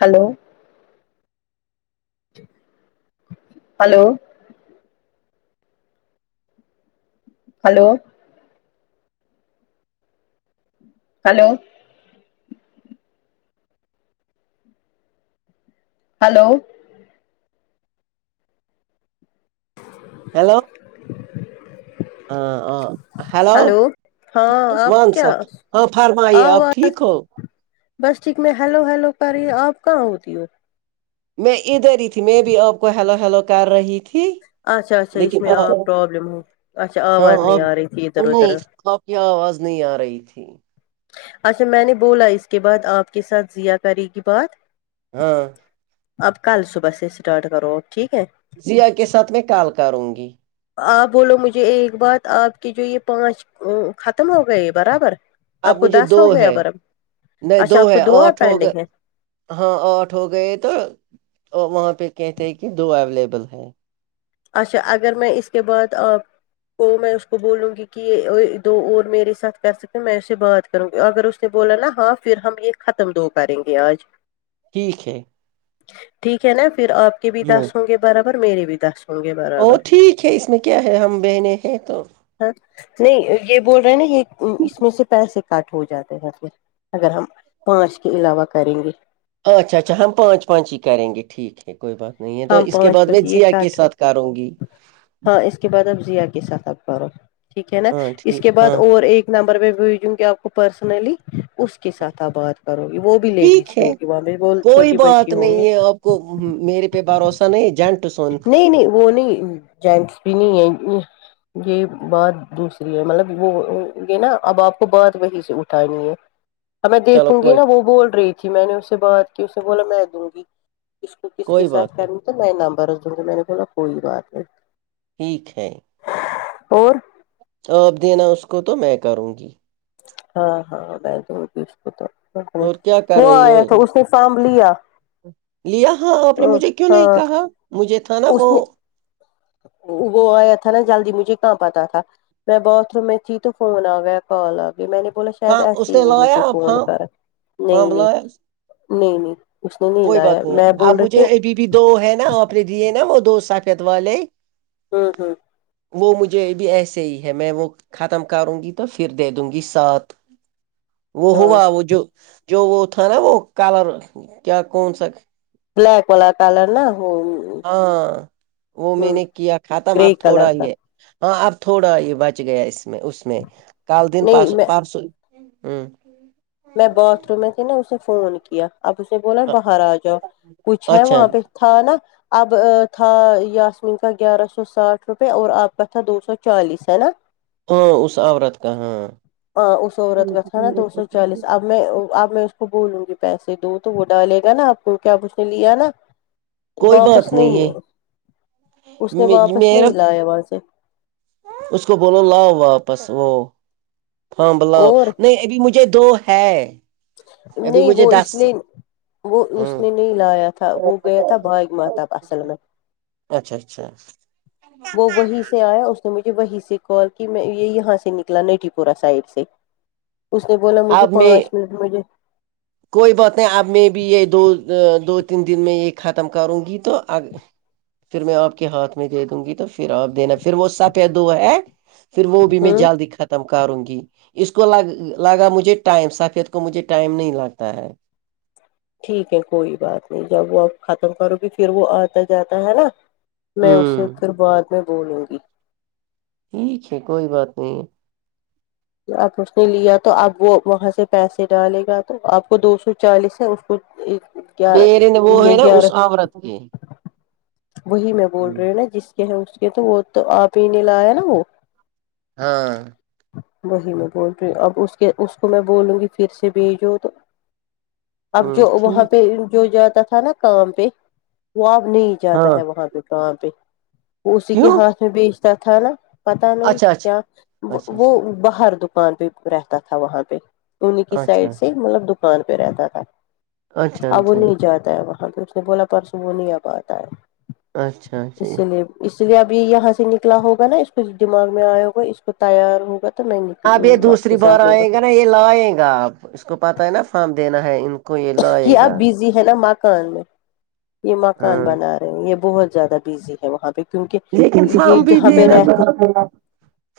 hello hello hello hello hello hello ہ hello ہاں مان آپ کیا ساب ہاں فرمائیے آپ آواز ٹھیک ہو بس ٹھیک میں ہیلو ہیلو کری آپ کہاں ہوتی ہو میں ادھر ہی تھی میں بھی آپ کو ہیلو ہیلو کر رہی تھی اچھا اچھا یہ لیکن میں آ- آب پ پرابلم ہو اچا ہاں آواز نہیں آار آپ فیزر ویتھر نہیں آپ کیا آواز نہیں آ رہی تھی اچھا میں نے بولا اس کے بعد آپ کے ساتھ زیا کرے گی بات ہاں اب کل صبح سے اسٹارٹ کرو اپ ٹھیک ہے یا کے ساتھ میں کال کروں گی آپ بولو مجھے ایک بات آپ کی جو یہ پانچ ختم ہو گئے برابر آپ کو مجھے دس دو ہو گیا ہے برابر نہیں دو اچھا آپ کو ہے آھ اور ہو گئے پینڈنگ ہے ہاں آٹھ ہو گئے تو وہاں پہ کہتے ہیں کہ دو اویلیبل ہے اچھا اگر میں اس کے بعد آ تو میں اس کو بولوں گی کہ یہ دو اور میرے ساتھ کر سکے میں اسے بات وں گ اگر اس نے بولا نا ہاں پھر ہم یہ ختم دو کریں گے آج ٹھیک ہے ٹھیک ہے نا پھر آپ کے بھی دس ہوں گے برابر میرری بھی دس ہوں گے او برابر ٹھیک ہے اس میں کیا ہے ہم بہنیں ہیں تو ہاں نہیں یہ بول رہے ہیں نا یہ اس میں سے پیسے کاٹ ہو جاتے ہیں پھر اگر ہم پانچ کے علاوہ کریں گے اچھا اچھا ہم پانچ پانچ ہی کریں گے ٹھیک ہے کوئی بات نہیں ہے تو ہم اس کے پانچ بعد میں بس یہ جیا کے کٹ ساتھ کاروں گی ہاں اس کے بعد اب ضیا کے ساتھ آ پ رہو ٹھیک ہے نا ہاں اس ٹھیک کے بعد ہاں اور ایک نمبر پہ بھیجوں گی آپ کو پرسنلی اس کے ساتھ آپ بات کرو گی وہ بھی ٹھیک لیڈیز ہے ہوگی وہاں بھی وہ کوئی چھوٹی بات بچی ہوںگی نہیں ہے آپ کو میرے پہ بھروسہ نہیں جنٹ سن نہیں نہیں وہ نہیں جینٹس بھی نہیں ہے یہ بات دوسری ہے مطلب وہ یہ نا اب آپ کو بات وہی سے اٹھانی ہے ا میں چلو دیکھوں گی کوئی نا وہ بول رہی تھی میں نے اسے بات کی اسے بولا میں دوں گی اس کو کس کے کوئی ساتھ بات نہیں کرنا تو میں نمبر دوں گا میں نے بولا کوئی بات نہیں ٹھیک ہے اور آپ دینا اس کو تو میں کروں گی ہاں ہاں میں د اس کو تو اور کیا کر وہ رہی ہو آیا تھا اس نے فب لیا لیا ہاں آپ نے مجھے کیوں نہیں ہاں کہا مجھے تھا نا وہ اس نے وہ آیا تھا نا جلدی مجھے کہاں پہ تھا میں باتھ روم میں تھی تو فون آ گیا کال آ گیا میں نے بولا شاید ہاں ایسے اس ہی نے ہو لایا مجھے فون فام کر نہیں فام نہیں لایا نہیں نہیں اس نے نہیں کوئی لایا بات میں ہے بول اب مجھے رہیھی ابھی دو ہے نا آپ نے دیے نا وہ دو سفت والے ہوں ہوں وہ مجھے ابھی ایسے ہی ہے میں وہ ختم کروں گی تو پھر دے دوں گی سات وہ ہوو ہاں واہ وہ جو جو وہ تھا نا وہ کلر کیا کون سا بلیک والا کلر نہا ہو ہاں وہ میں نے کیا ختم آپ گرے تھوڑا کلر کا یہ ہاں اب تھوڑا یہ بچ گیا اس میں اس میں کل نہیں دنس میں پرسوں ہوں میں باتھ روم میں تھی نا اسے فون کیا اب اسے بولا اچ- باہر آ جاؤ کچھ ہے اچھا وہاں پہ تھا نا اب تھا یاسمین کا گیارہ سو ساٹھ روپئے اور آپ کا تھا دو سو چالیس ہے نا ہاں اس عورت کا ہاں اس عورت کا تھا نا دو سو اب میں اب میں اس کو بولوں گی پیسے دووں تو وہ ڈالے گا نا آپ کو کیا اب اس نے لیا نا کوئی واپس بات نہیں ہے اس نے می- واپس میرا نہیں لایا وہاں سے اس کو بولو لاؤ واپس وہ ہاں ب لؤ اور نہیں بھی مجھے دو ہے ابھی نہیں مجھے وہ دس اس لیے وہ ہوں اس نے نہیں لایا تھا وہ گیا تھا باگ ماتا اصل میں اچھا اچھا وہ وہیں سے آیا اس نے مجھے وہیں سے کال کی میں یہ یہاں سے نکلا نٹھی پورہ سائڈ سے اس نے بولا مجھے آپ میں پانچ منٹ مجھے کوئی بات نہیں اب میں بھی یہ دو دو تین دن میں یہی ختم کروں گی تو پھر میں آپ کے ہاتھ میں دے دوں گی تو پھر آپ دینا پھر وہ سفید دو ہے پھر وہ بھی میں ہوں جال دکھا تھا تمکاروں گی اس کو لگا مجھے ٹائم سفید کو مجھے ٹائم نہیں لگتا ہے ٹھیک ہے کوئی بات نہیں جب وہ آپ ختم کرو گی پھر وہ آتا جاتا ہے نا میں اسے ہوں پھر بعد میں بولوں گی ٹھیک ہے کوئی بات نہیں اب اس نے لیا تو اب وہ وہاں سے پیسے ڈالے گا تو آپ کو دو سو چالیس ہے اس کو ایک گیارہ میرے نے وہ ہے نا گیارہ اس عورت کے وہی میں بول رہی ہوں نا جس اس کے تو وہ تو آپ ہی نے لایا نا وہ ہاں وہی میں بول رہی ہوں اب اس کے اس کو میں بولوں گی پھر سے بھیجو تو اب ہ جو وہاں ٹھیک پہ جو جاتا تھا نا کام پہ وہ اب نہیں جاتا ہاں ہے وہاں پہ کااں پہ وہ اسی کے کیوں ہاتھ میں بیچتا تھا نا پتا نہیں اچھا اچھا کیا اچھا وہ باہر دکان پہ رہتا تھا وہاں پہ انہیں کی اچھا اچھا سائڈ سے مطلب دکان پہ رہتا تھا اچھا اب وہ اچھا نہیں جاتا ہے وہاں تو اس نے بولا پرسوں وہ نہیں اب آتا ہے اچھا اچھا اچھا اسی لیے اس لیے ابھی یہاں سے نکلا ہوگا نا اس کو دمغ میں آیا ہوا اس کو تیار ہوگا تو نہیں نک اپ یہ دوسری بار آئیں گا نا یہ لائے گا آپ اس کو پتہ ہے نا فارم دینا ہے ان کو کوئی آئے یہ اب گا بزی ہے نا مکان میں یہ مکان ہاں بنا رہے یہ بہت زیادہ بزی ہے وہاں پہ کیونکہ لیکن سمب یہ بھی جہاں پہ دینا رہتے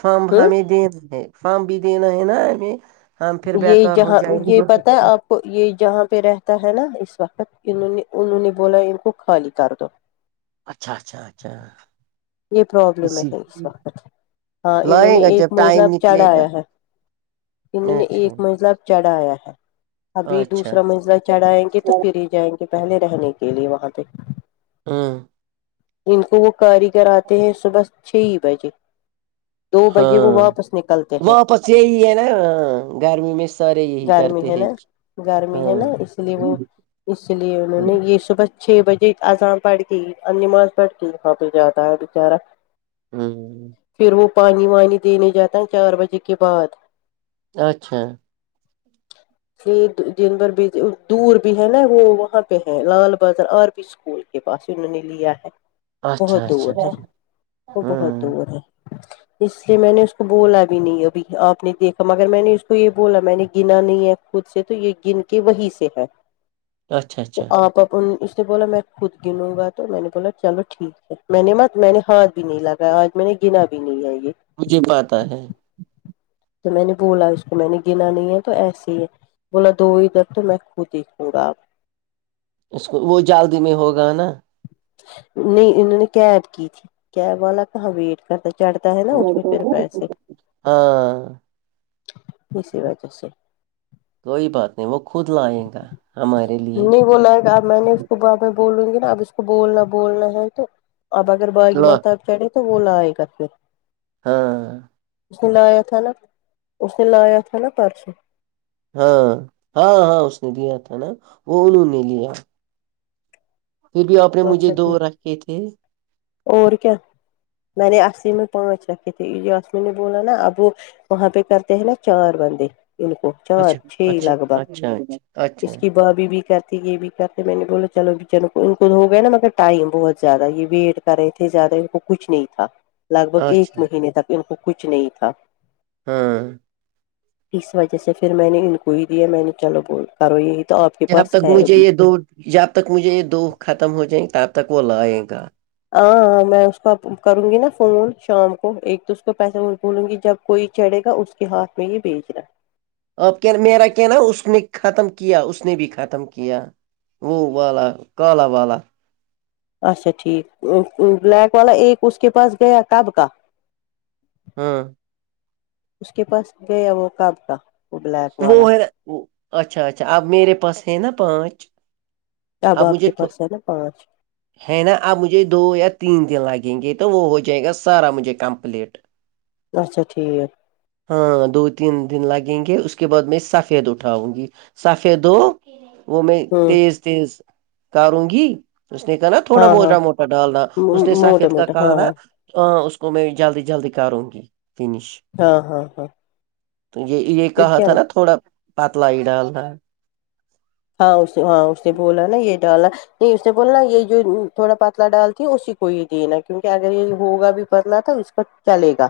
سمب ہوں ہمیں دینا ہے فارم بھی دینا ہے نا ایں ہم پھر یہ بیکار ہو جہاں جائےیں گی یہ پتہ ہے آپ کو یہ جہاں پہ رہتا ہے نا اس وقت انہوں نے انہوں نے بولا ان کو خالی کر دو اچھا اچھا اچھا یہ پرابلم اسی ہے اس وقت ہاں انہوں لائے نے گا ایک جب میلہب ٹائم نکلے گا چڑھایا ہے انہوں نے اچھا ایک مزلہب چڑھایا ہے ابھی اچھا دوسرا مزلہ چڑھائیں گے تو پھر جائیں گے پہلے رہنے کے لیے وہاں پہ ہاں جن کو وہ کاریگر آتے ہیں صبح چھ ہی بجے دو بجے وہ ہاں واپس نکلتے ہیں واپس یہی ہے نا گرمی میں سارے یہی گرمی کرتے ہے ہیں نا گرمی ہے ہاں نا اس لیے وہ ہ اس لیے انہوں نے یہ صبح چھ بجے آزاں پڑھ کے اور نماز پڑھ کے واپس جاتا ہے بچارا ہوں پھر وہ پانی وانی دینے جاتا ہے چار بجے کے بعد اچھا [inaudible] یہ دن بھر بھی دور بھی ہے نا وہ وہاں پہ ہے لال بازار اور بھی اسکول کے پاس ہی انہوں نے لیا ہے اچھا بہت دور ہے اچھا وہ بہت ہاں دور ہے اس لیے میں نے اس کو بولا بھی نہیں ابھی آپ نے دیکھا مگر میں نے اس کو یہ بولا میں نے گنا نہیں ہے خود سے تو یہ گن کے وہیں سے ہے اچھا تو اچھا آپ اس نے بولا میں خود گنوں گا تو میں نے بولا چلو ٹھیک ہے میں نے مت میں نے ہاتھ بھی نہیں لگایا آج میں نے گنا بھی نہیں ہے یہ مجھے پتا ہے تو میں نے بولا اس کو میں نے گنا نہیں ہے تو ایسے ہی ہے بولا دو ادھر تو میں خود دیکھوں گا اپ اس کو وہ جلدی میں ہوگا نا نہیں ان نے کیب کی تھی کیب والا کہاں ویٹ کرتا چڑھتا ہے نا اس میں پھر پیسے ہاں اسی وجہ سے کوئی بات نہیں وہ خود لائے گا ہمارے لیے نہیں بلاائے گا اب میں نے اس کو ب میں بولوں گی نا اب اس کو بولنا بولنا ہے تو اب اگر باغی لا- محتاب چے تو وہ لائے گا پھر ہاں اس نے لایا تھا نا اس نے لایا تھا نا پرسوں ہاں ہاں ہاں اس نے دیا تھا نا وہ انہوں نے لیا پھر بھی آپ نے مجھے اچھا دو ٹھیک رکھے تھے اور کیا میں نے اسلی میں پانچ رکھے تھے یاسمین نے بولا نا اب وہ وہاں پہ کرتے ہیں نا چار بندے ان کو چار اچھا چھ اچھا لگ بھگ اچھا اچھا اچھا اس کی بھابھی کرتی یہ بھی کرتے میں نے بولا چلو اوں کو ان کو ہوگیا نا مگر ٹائم بہت زیادہ یہ ویٹ کرے تھے زیادہ ان کو کچھ نہیں تھا لگ بھگ ایک اچھا مہینے تک ان کو کچھ نہیں تھا ہاں اس وجہ سے پھر میں نے انکو ہی دیا ہے میں نے چلو کرو یہی تو آپ کے جب پاس تک ہے مجھے ابھی، یہ دو جب تک مجھے یہ دو ختم ہو جائیں گے تب تک وہ لائے گا ہاں ہاں میں اس کو کروں گی نا فون شام کو ایک تو اس کو پیسہ بھولوں گی جب کوئی چڑھے گا اس کے ہاتھ میں یہ بیچ رہا اب کہ میرا کہنا اس نے ختم کیا اس نے بھی ختم کیا وہ والہ کالہ والا اچھا ٹھیک بلیک والا ایک اس کے پاس گیا کب کا ہاں اس کے پاس گیا وہ کاب کا وہ بلیک وہ والا ہے اچھا اچھا اب میرے پاس ہے نا پانچ اب آپ مجھے کے تھو- پاس ہے نا پانچ ہے نا اب مجھے دو یا تین دن لگیں گے تو وہ ہو جائے گا سارا مجھے کمپلیٹ اچھا ٹھیک ہے ہاں دو تین دن لگیں گے اس کے بعد میں سفید اٹھاؤں گی سفید دو وہ میں ہوں تیز تیز کاروں گی اس نے کہا نا تھوڑا ہاں ہاں موٹا موٹا ڈالنا اس نے موٹا سافیید کا موٹا کہ ہاں نا ہاں ہاں اس کو میں جلدی جلدی کروں گی فنش ہاں ہاں ہاں تو یہ یہ پھر کہا کیا تھا نا تھوڑا پتلا ہی ڈال رہ ہاں اسے ہاں اسے بولا نا یہ ڈالا نہیں اس نے بولناا یہ جو تھوڑا پتلا ڈالتی اسی کو یہ دینا کیونکہ اگر یہ ہوگا بھی پتلا تو اس چلے گا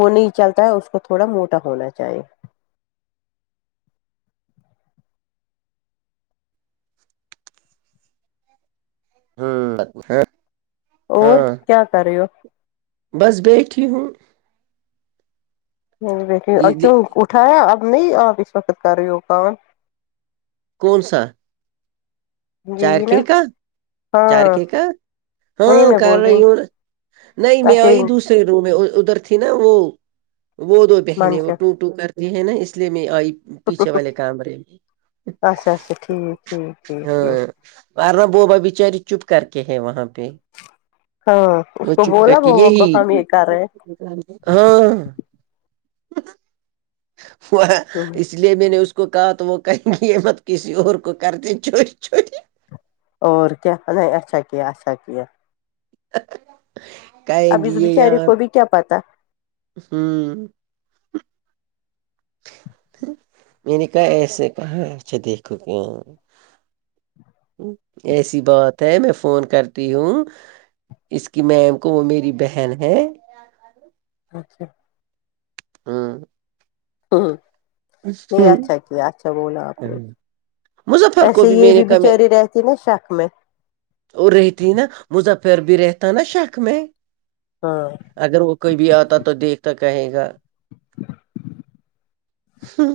وہ نہیں چلتا ہے اس کو تھوڑا موٹا ہونا چاہے ہوں لگ اور کیا کر رہے ہو بس بیٹھیھی ہو نہیں بیٹ کیوں اٹھایا اب نہیں آپ اس وقت کر رہے ہو کان کون سا جی چار جی نا کیک چار ہاں کے کا وہی ہاں میں کر بول رہی ہوں نہیں میں اچھا آئی دوسری رو میں ادھر تھی نا وہ وہ دو بہنیں وہ منشا ٹو کرتی یہ ہے نا اس لیے میں پیچھے والے کام رہے اچھا اچھا ٹھیک ٹھیک ٹھیک ہاں ٹھیک ار بوبا بیچاری چپ کر کے ہے وہاں پہ ہاں اس وہ کو چپ بولا کر کے وہو کو یہی ہم یہ کر رہے ہیں ہاں وہ اس ہیں اس لیے میں نے اس کو کہا تو وہ کریں گےمت کسی اور کو کر د چھو چھوٹیی اور کیا اچھا کیا اچھا کیا کہیں اب گی اس یہ بیچارے یہاں کو بھی کیا پتا ہوں میں نے کہا ایسے کہاں ہے اچھا دیکھو کہ ایسی بات ہے میں فون کرتی ہوں اس کی میم کو وہ میری بہن ہے اچھا ہاں ہوں نہیں اچھا کہ اچھا بولا آپ نے مظفر کو ایسے یہ میں نے بھی کہا میں بچاری رہتی نا شق میں اور رہتی نا مظفر بھی رہتا نا شک میں ہاں اگر وہ کوئی بھی آتا تو دیکھتا کہے گا ہاں